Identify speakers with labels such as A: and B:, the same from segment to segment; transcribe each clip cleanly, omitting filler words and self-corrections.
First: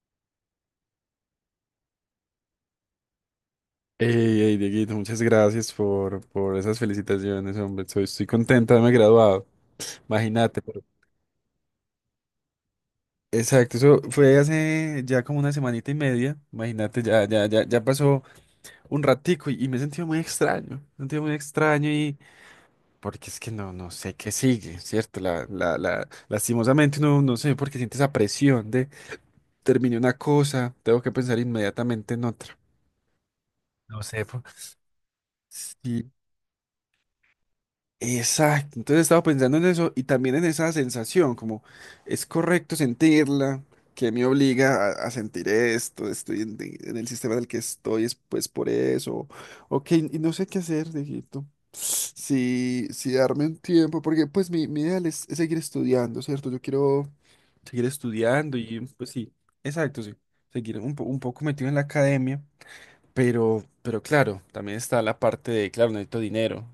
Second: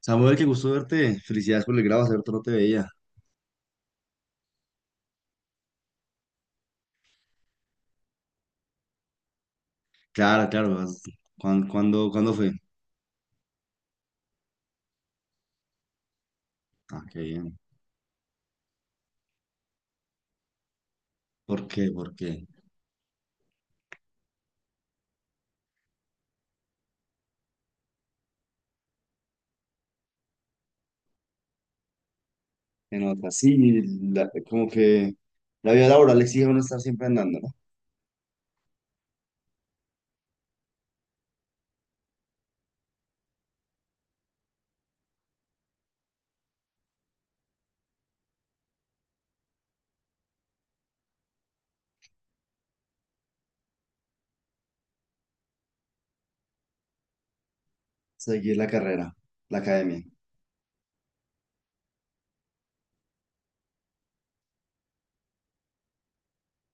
A: Samuel, qué gusto verte. Felicidades por el grado, hace rato no te veía.
B: Dieguito, muchas gracias por esas felicitaciones, hombre. Estoy contenta de haberme graduado.
A: Claro,
B: Imagínate,
A: claro.
B: pero-
A: ¿Cuándo fue?
B: Exacto, eso fue hace ya como una semanita y media.
A: Ah,
B: Imagínate,
A: qué
B: ya, ya,
A: bien.
B: ya, ya pasó un ratico y me he sentido muy extraño. Me he sentido muy
A: ¿Por
B: extraño
A: qué? ¿Por
B: y
A: qué?
B: porque es que no sé qué sigue, ¿cierto? Lastimosamente no sé por qué siente esa presión de terminé una cosa, tengo que pensar inmediatamente en otra.
A: Se nota, sí,
B: No sé,
A: como que la vida
B: pues.
A: laboral exige a uno estar siempre andando, ¿no?
B: Exacto, entonces estaba pensando en eso y también en esa sensación, como es correcto sentirla, que me obliga a sentir esto, estoy en el sistema en el que estoy, es pues por eso, ok, y no sé qué hacer, viejito, si darme un tiempo, porque pues mi ideal es seguir estudiando, ¿cierto? Yo quiero seguir
A: Seguir
B: estudiando
A: la
B: y
A: carrera,
B: pues sí,
A: la academia,
B: exacto, sí, seguir un, un poco metido en la academia, pero claro, también está la parte de, claro, necesito dinero,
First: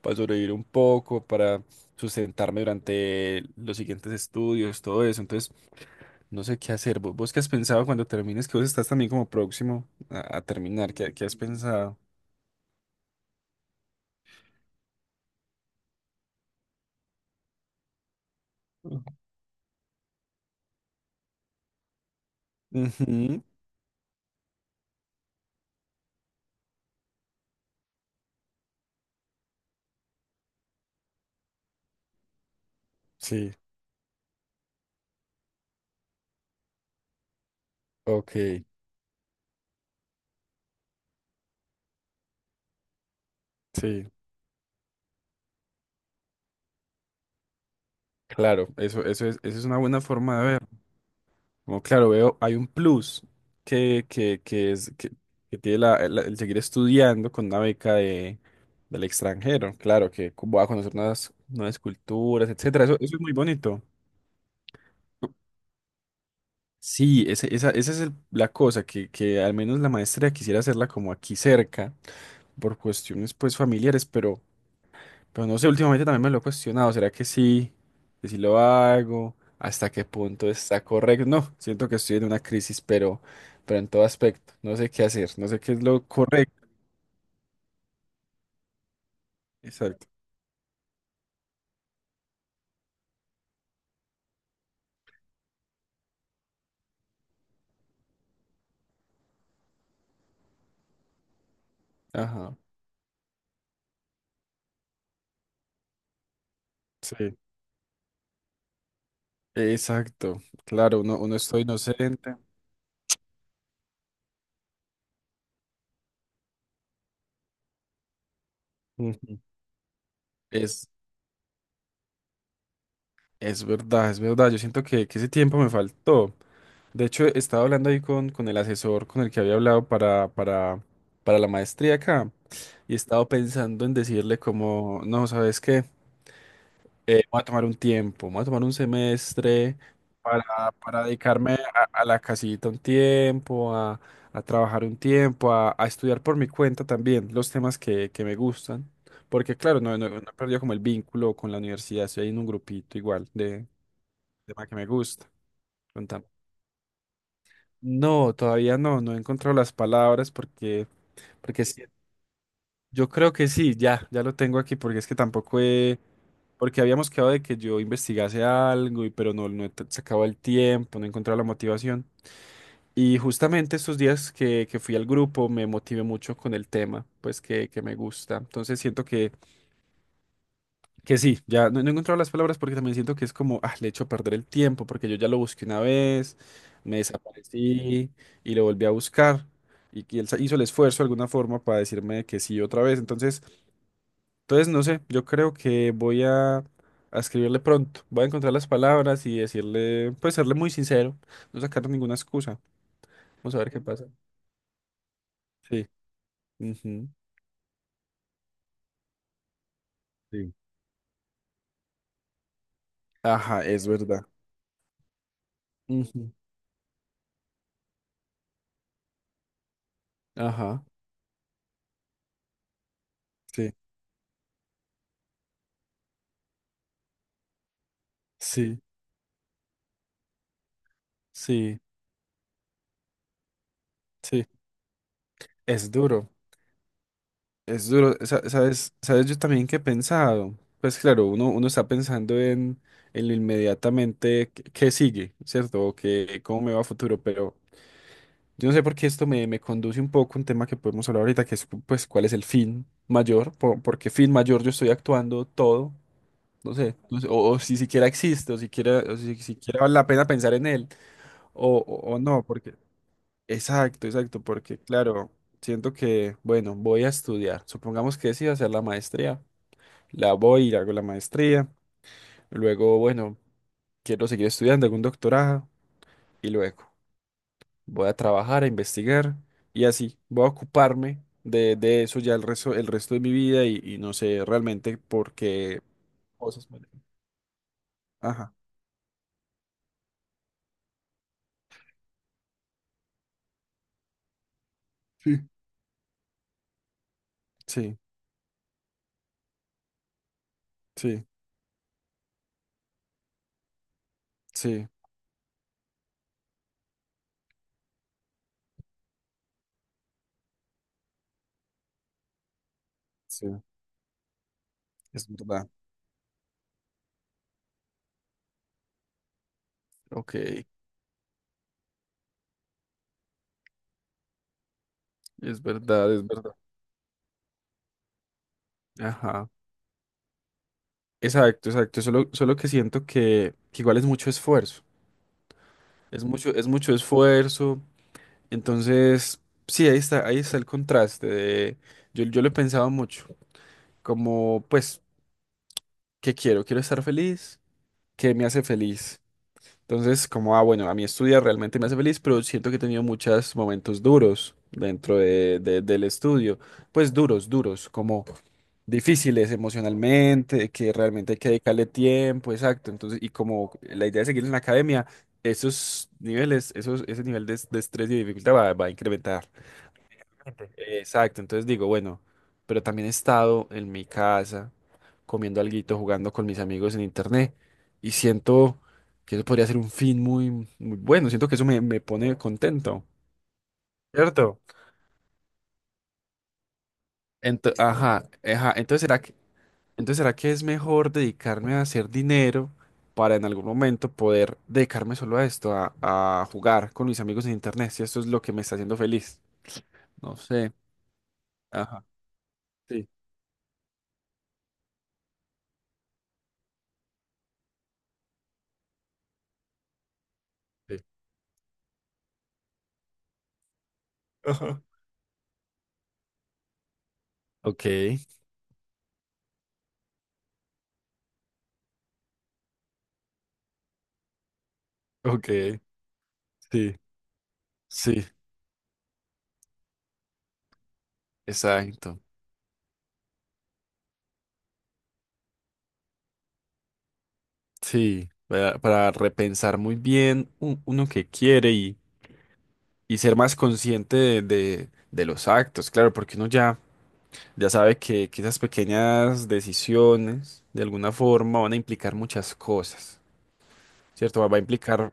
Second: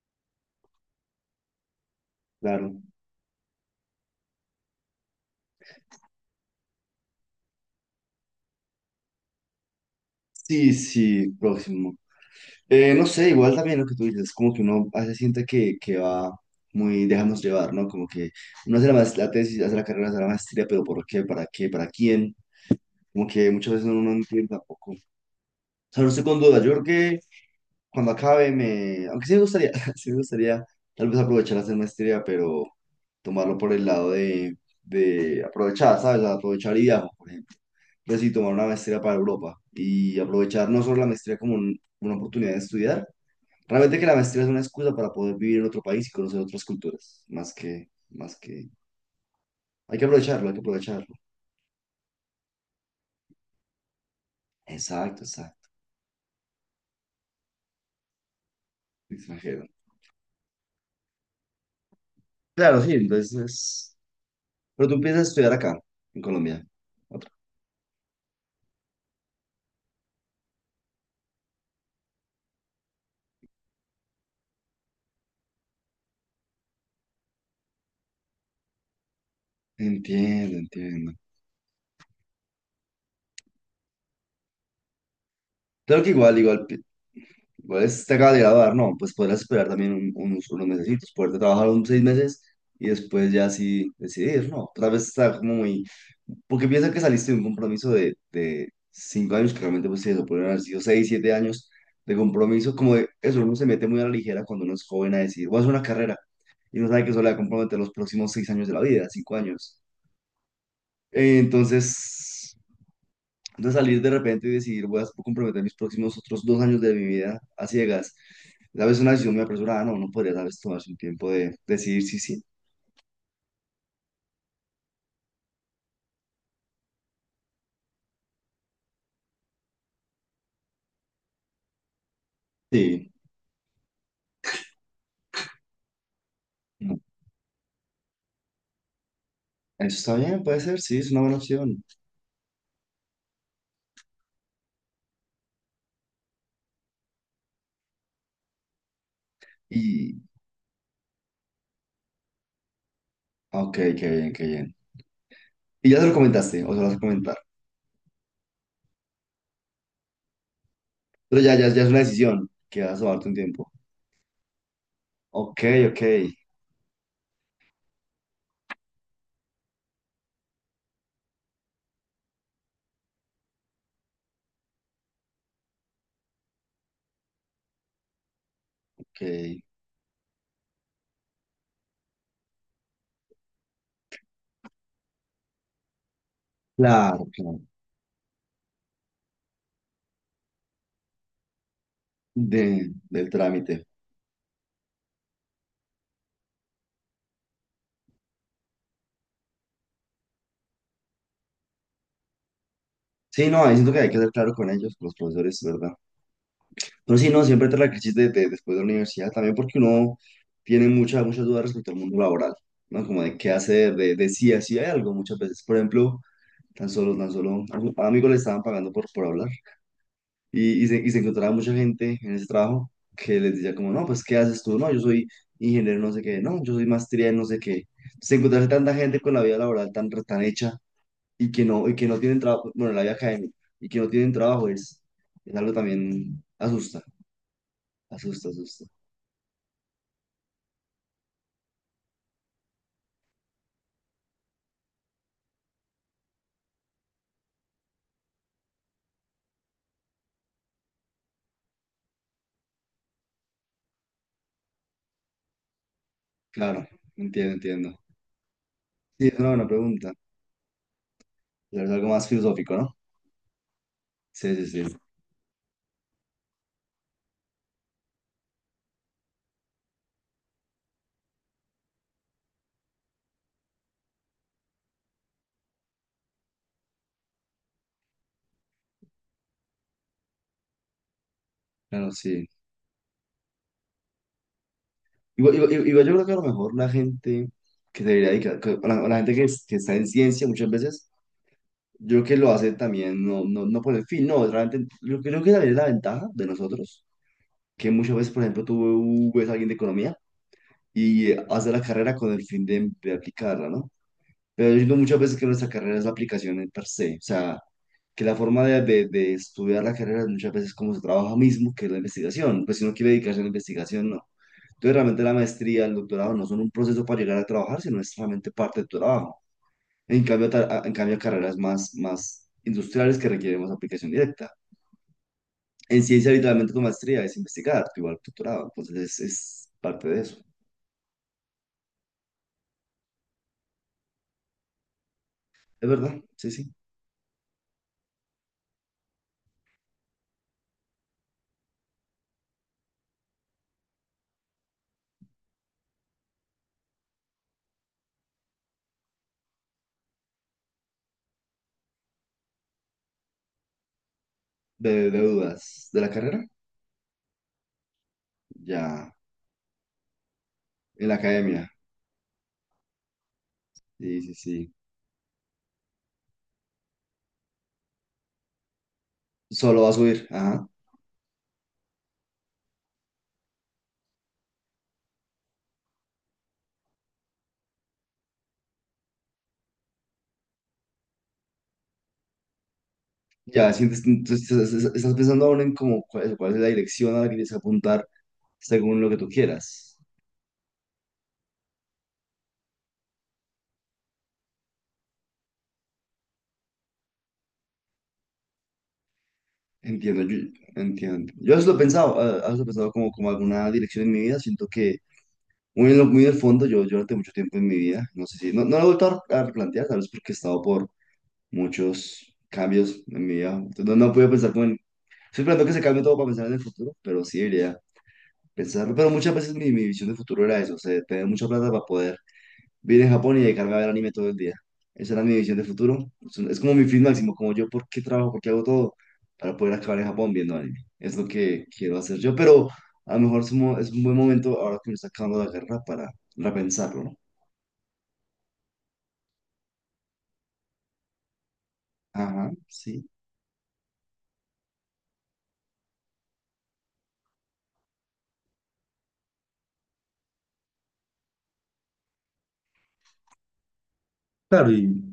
B: para sobrevivir un poco, para sustentarme
A: claro.
B: durante los siguientes estudios, todo eso. Entonces, no sé qué hacer. ¿Vos qué has pensado cuando termines? Que vos estás también como próximo a
A: Sí,
B: terminar. ¿Qué
A: sí,
B: has
A: próximo.
B: pensado?
A: No sé, igual también lo que tú dices, como que uno a veces siente que va muy, déjanos llevar, ¿no? Como que uno hace la tesis, hace la carrera, hace la maestría, pero ¿por qué? ¿Para qué? ¿Para quién? Como
B: Ujú.
A: que muchas veces uno no entiende tampoco, sea, no salirse con duda. Yo creo que cuando acabe me... Aunque sí me gustaría, sí me gustaría tal vez aprovechar a hacer maestría, pero
B: Sí,
A: tomarlo por el lado de aprovechar, ¿sabes? Aprovechar y viajar, por ejemplo. Pues sí, tomar
B: ok,
A: una maestría para Europa y aprovechar no solo la maestría como una oportunidad de estudiar, realmente que
B: sí,
A: la maestría es una excusa para poder vivir en otro país y conocer otras culturas, más que, más
B: claro,
A: que...
B: eso es una
A: Hay
B: buena
A: que
B: forma de
A: aprovecharlo, hay que
B: ver.
A: aprovecharlo.
B: Como claro, veo, hay un plus que es
A: Exacto,
B: que
A: exacto.
B: tiene el seguir estudiando con una beca de, del
A: Extranjero.
B: extranjero. Claro, que voy a conocer nuevas culturas,
A: Claro,
B: etcétera.
A: sí,
B: Eso es muy bonito.
A: entonces... Pero tú empiezas a estudiar acá, en Colombia.
B: Sí, esa es la cosa, que al menos la maestría quisiera hacerla como aquí cerca, por cuestiones pues familiares, pero no sé, últimamente también me lo he cuestionado, ¿será que sí? ¿Que si lo hago? ¿Hasta qué punto
A: Entiendo,
B: está
A: entiendo.
B: correcto? No, siento que estoy en una crisis, pero en todo aspecto, no sé qué hacer, no sé qué es
A: Claro
B: lo
A: que igual,
B: correcto.
A: igual, te acaba de graduar, ¿no? Pues podrás esperar también
B: Exacto.
A: unos mesecitos, poderte trabajar unos 6 meses y después ya sí decidir, ¿no? Tal vez está como muy... Porque piensa que saliste de un compromiso de 5 años, que realmente pues sí, eso podrían haber sido 6, 7 años de
B: Ajá,
A: compromiso, como de eso, uno se mete muy a la ligera cuando uno es joven a decir, voy a hacer una carrera y no sabe que eso le va
B: sí.
A: a comprometer los próximos 6 años de la vida, 5 años.
B: Exacto, claro, uno estoy inocente.
A: Entonces... de salir de repente y decidir, voy a comprometer mis próximos otros 2 años de mi vida a ciegas. A veces una decisión
B: Ujú.
A: muy apresurada, no, no podría tal vez
B: Es,
A: tomarse un tiempo de decidir si sí,
B: es verdad, yo siento que ese tiempo me faltó. De hecho, estaba hablando ahí con el asesor con el que había hablado para la maestría acá y
A: sí,
B: estaba pensando en decirle como, no, ¿sabes qué?
A: no.
B: Voy a tomar un tiempo, voy a tomar un semestre
A: Eso está bien, puede ser, sí,
B: para
A: es una buena
B: dedicarme
A: opción.
B: a la casita un tiempo, a trabajar un tiempo, a estudiar por mi cuenta también los temas que me gustan. Porque claro, no
A: Y,
B: he perdido como el vínculo con la universidad, estoy ahí en un grupito igual de
A: ok, qué bien, qué
B: tema
A: bien.
B: que me gusta.
A: Y ya se lo comentaste, o se lo vas a comentar.
B: No, todavía no, no he encontrado las palabras porque,
A: Pero ya,
B: porque
A: ya, ya
B: sí,
A: es una decisión que vas a
B: yo
A: tomarte
B: creo
A: un
B: que
A: tiempo.
B: sí, ya lo tengo aquí porque es que
A: Ok,
B: tampoco he,
A: ok,
B: porque habíamos quedado de que yo investigase algo y pero no, sacado el tiempo, no he encontrado la motivación. Y justamente estos días que fui al grupo me motivé mucho con el tema, pues que me gusta. Entonces siento
A: ok.
B: que sí, ya no, no he encontrado las palabras porque también siento que es como, ah, le echo a perder el tiempo porque yo ya lo busqué una vez, me
A: Claro, claro.
B: desaparecí y lo volví a buscar y, que hizo el esfuerzo de alguna forma para decirme que sí otra
A: De,
B: vez.
A: del
B: Entonces,
A: trámite.
B: entonces no sé, yo creo que voy a escribirle pronto, voy a encontrar las palabras y decirle, pues serle muy sincero, no sacar ninguna excusa.
A: Sí,
B: Vamos a
A: no,
B: ver
A: ahí
B: qué
A: siento que
B: pasa.
A: hay que ser claro con ellos, con los profesores,
B: Sí.
A: ¿verdad?
B: Ujú.
A: No, sí, no, siempre te la crisis después de la universidad, también porque uno
B: Sí.
A: tiene muchas dudas respecto al mundo laboral, ¿no? Como de qué
B: Ajá, es
A: hacer,
B: verdad.
A: de si así hay algo muchas veces. Por ejemplo,
B: Ujú.
A: tan solo, a un amigo le estaban pagando por hablar
B: Ajá,
A: y se encontraba mucha gente en ese trabajo que les
B: sí,
A: decía como, no, pues, ¿qué haces tú? No, yo soy ingeniero no sé qué, no, yo soy maestría en no sé qué. Se encontrarse
B: sí,
A: tanta gente con la vida laboral tan, tan hecha
B: sí,
A: y que no tienen trabajo, bueno, la vida académica, y que no tienen
B: sí.
A: trabajo es algo
B: Es duro.
A: también asusta,
B: Es duro,
A: asusta, asusta.
B: ¿sabes? ¿Sabes yo también que he pensado? Pues claro, uno, uno está pensando en lo inmediatamente que sigue, ¿cierto? O que cómo me va a futuro, pero yo no sé por qué esto me, me conduce un poco a un tema que podemos hablar ahorita, que es pues cuál es el fin mayor, por qué fin mayor yo estoy actuando todo, no
A: Claro,
B: sé, no sé,
A: entiendo,
B: o si
A: entiendo.
B: siquiera existe, o siquiera, o
A: Sí,
B: si
A: es una buena
B: siquiera vale la
A: pregunta.
B: pena pensar en él,
A: La verdad, algo
B: o
A: más
B: no,
A: filosófico, ¿no?
B: exacto, exacto,
A: Sí, sí,
B: porque
A: sí.
B: claro, siento que, bueno, voy a estudiar. Supongamos que decido hacer la maestría. La voy y hago la maestría. Luego, bueno, quiero seguir estudiando, hago un doctorado. Y luego voy a trabajar, a investigar. Y así, voy a ocuparme de
A: Claro,
B: eso ya
A: sí.
B: el resto de mi vida y no sé realmente por
A: Igual,
B: qué
A: igual yo creo que a lo
B: cosas
A: mejor
B: me...
A: la gente que se debería
B: Ajá.
A: dedicar, o la gente que, que está en ciencia muchas veces, yo creo que lo hace también, no, no, no por el fin, no, realmente, yo creo
B: Sí.
A: que también es la ventaja de nosotros, que
B: Sí,
A: muchas veces, por ejemplo, tú ves a alguien de economía
B: sí,
A: y hace la carrera con el fin de aplicarla, ¿no? Pero yo
B: sí,
A: digo muchas veces que nuestra carrera es la aplicación en per se, o sea, que la forma de estudiar la carrera es muchas veces como se trabaja mismo, que es la investigación. Pues si uno quiere dedicarse a
B: sí,
A: la investigación, no. Entonces realmente
B: es
A: la
B: verdad.
A: maestría, el doctorado no son un proceso para llegar a trabajar, sino es realmente parte de tu trabajo. En
B: Ok,
A: cambio,
B: es
A: en cambio carreras más, más industriales que requieren más aplicación directa. En
B: verdad, es
A: ciencia,
B: verdad.
A: literalmente tu maestría es investigar, tu igual tu doctorado. Entonces
B: Ajá.
A: es parte de eso.
B: Exacto, exacto. Solo, solo que siento que igual es mucho esfuerzo.
A: Es verdad, sí,
B: Es
A: sí.
B: mucho esfuerzo. Entonces, sí, ahí está yo, yo lo he pensado mucho. Como, pues, ¿qué quiero? Quiero estar feliz. ¿Qué me hace feliz? Entonces, como, ah, bueno, a mí estudiar realmente me hace feliz, pero siento que he tenido muchos momentos duros dentro
A: De dudas de
B: del
A: la carrera,
B: estudio. Pues duros, duros, como
A: ya
B: difíciles emocionalmente, que
A: en la
B: realmente hay que
A: academia.
B: dedicarle tiempo, exacto. Entonces, y como la idea
A: Sí,
B: de
A: sí,
B: seguir en la
A: sí.
B: academia, esos niveles, esos, ese nivel de estrés y de dificultad va, va a incrementar.
A: Solo va a subir,
B: Sí.
A: ajá.
B: Exacto. Entonces digo, bueno, pero también he estado en mi casa comiendo alguito, jugando con mis amigos en internet. Y siento que eso podría ser un fin muy, muy bueno. Siento que eso me, me pone contento.
A: Ya, sientes, entonces
B: ¿Cierto?
A: estás estás pensando aún en cómo, cuál es la dirección a la que tienes que apuntar
B: Ajá, ajá.
A: según lo que tú quieras.
B: Entonces, ¿será que es mejor dedicarme a hacer dinero para en algún momento poder dedicarme solo a esto, a jugar con mis amigos en internet? Si esto es lo que me está haciendo feliz.
A: Entiendo, yo,
B: No sé.
A: entiendo. Yo eso lo he
B: Ajá.
A: pensado, eso lo he pensado
B: Sí,
A: como, como alguna dirección en mi vida. Siento que muy en, muy en el fondo, yo durante mucho tiempo en mi vida, no sé si, no, no lo he vuelto a replantear, tal vez porque he estado por
B: sí.
A: muchos cambios en mi vida. Entonces, no, no he podido pensar como en,
B: Ajá.
A: estoy esperando que se cambie todo para pensar en el futuro, pero sí debería
B: Ok,
A: pensarlo. Pero muchas veces mi visión de futuro era eso, o sea, tener mucha plata para poder Vine a Japón y dedicarme a ver anime todo el día. Esa era mi visión de
B: ok,
A: futuro. Es es como mi
B: sí,
A: fin máximo, como yo, ¿por qué
B: sí,
A: trabajo? ¿Por qué hago todo? Para poder acabar en Japón viendo anime. Es lo que quiero hacer
B: exacto.
A: yo, pero a lo mejor es un, es un buen momento ahora que me está acabando la guerra para repensarlo, ¿no?
B: Sí, para repensar muy bien uno que quiere
A: Ajá, sí.
B: y ser más consciente de los actos, claro, porque uno ya, ya sabe que esas pequeñas decisiones de alguna forma van a implicar muchas cosas, ¿cierto? Va, va a
A: Claro, y
B: implicar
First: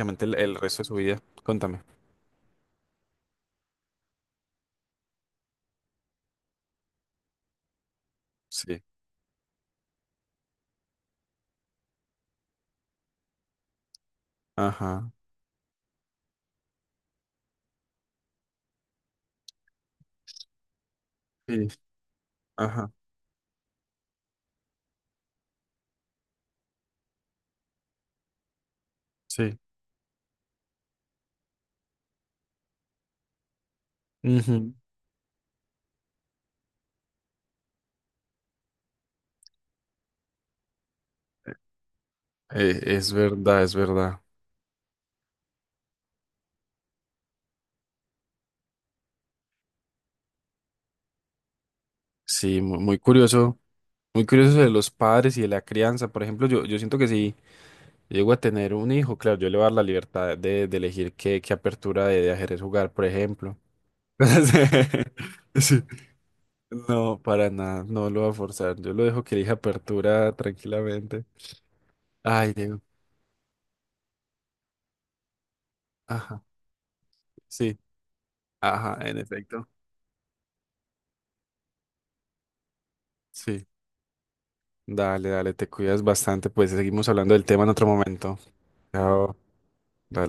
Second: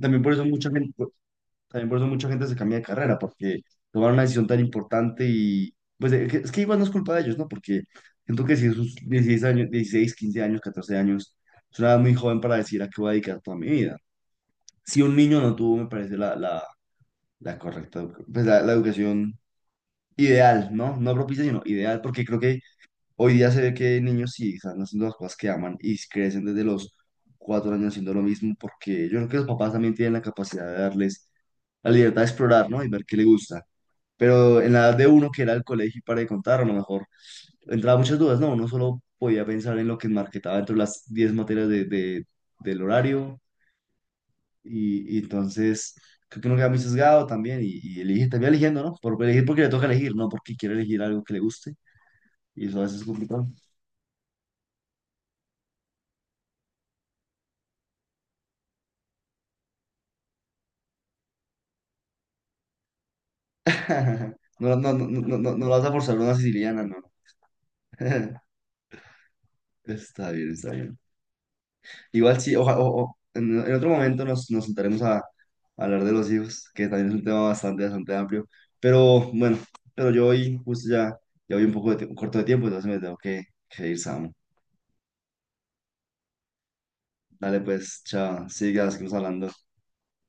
A: también por eso
B: el
A: mucha
B: resto de
A: gente.
B: su vida. Contame.
A: También por eso mucha gente se cambia de carrera, porque tomar una decisión tan importante y pues es que igual no es culpa de ellos, ¿no? Porque siento que si
B: Sí.
A: sus 16 años, 16 años, 15 años, 14 años, es una edad muy joven para decir a qué voy a dedicar toda mi vida. Si
B: Ajá.
A: un niño no tuvo, me parece la correcta, pues la educación ideal, ¿no? No propicia, sino
B: Sí.
A: ideal, porque creo que
B: Ajá.
A: hoy día se ve que niños sí están haciendo las cosas que aman y crecen desde los 4 años haciendo lo mismo, porque yo creo que los
B: Sí.
A: papás también tienen la capacidad de darles la libertad de explorar, ¿no? Y ver qué le gusta. Pero en
B: Ujú.
A: la edad de uno, que era el colegio y para de contar, a lo mejor entraba muchas dudas, ¿no? Uno solo podía pensar en lo que marketaba dentro de las 10 materias del
B: Es
A: horario
B: verdad, es verdad.
A: y entonces creo que uno queda muy sesgado también y elige, también eligiendo, ¿no? Por elegir porque le toca elegir, no porque quiere elegir algo que le guste
B: Sí,
A: y eso a
B: muy
A: veces es complicado.
B: curioso. Muy curioso de los padres y de la crianza. Por ejemplo, yo siento que sí. Llego a tener un hijo, claro, yo le voy a dar la libertad de elegir qué, qué apertura de ajedrez jugar, por ejemplo.
A: No, no, no, no, no, no
B: Sí.
A: vas a forzar una siciliana, no.
B: No, para nada, no lo voy a forzar. Yo lo dejo que elija
A: Está
B: apertura
A: bien, está bien.
B: tranquilamente.
A: Igual
B: Ay,
A: sí,
B: Diego.
A: en otro momento nos sentaremos a hablar de los
B: Ajá,
A: hijos, que también es un tema
B: sí,
A: bastante, bastante amplio.
B: ajá, en
A: Pero bueno,
B: efecto.
A: pero yo hoy justo ya voy un poco de corto de tiempo, entonces me tengo
B: Sí,
A: que ir, Sam.
B: dale, dale, te cuidas bastante. Pues seguimos hablando del
A: Dale
B: tema en otro
A: pues,
B: momento.
A: chao, seguimos
B: Chao.
A: hablando.
B: Dale.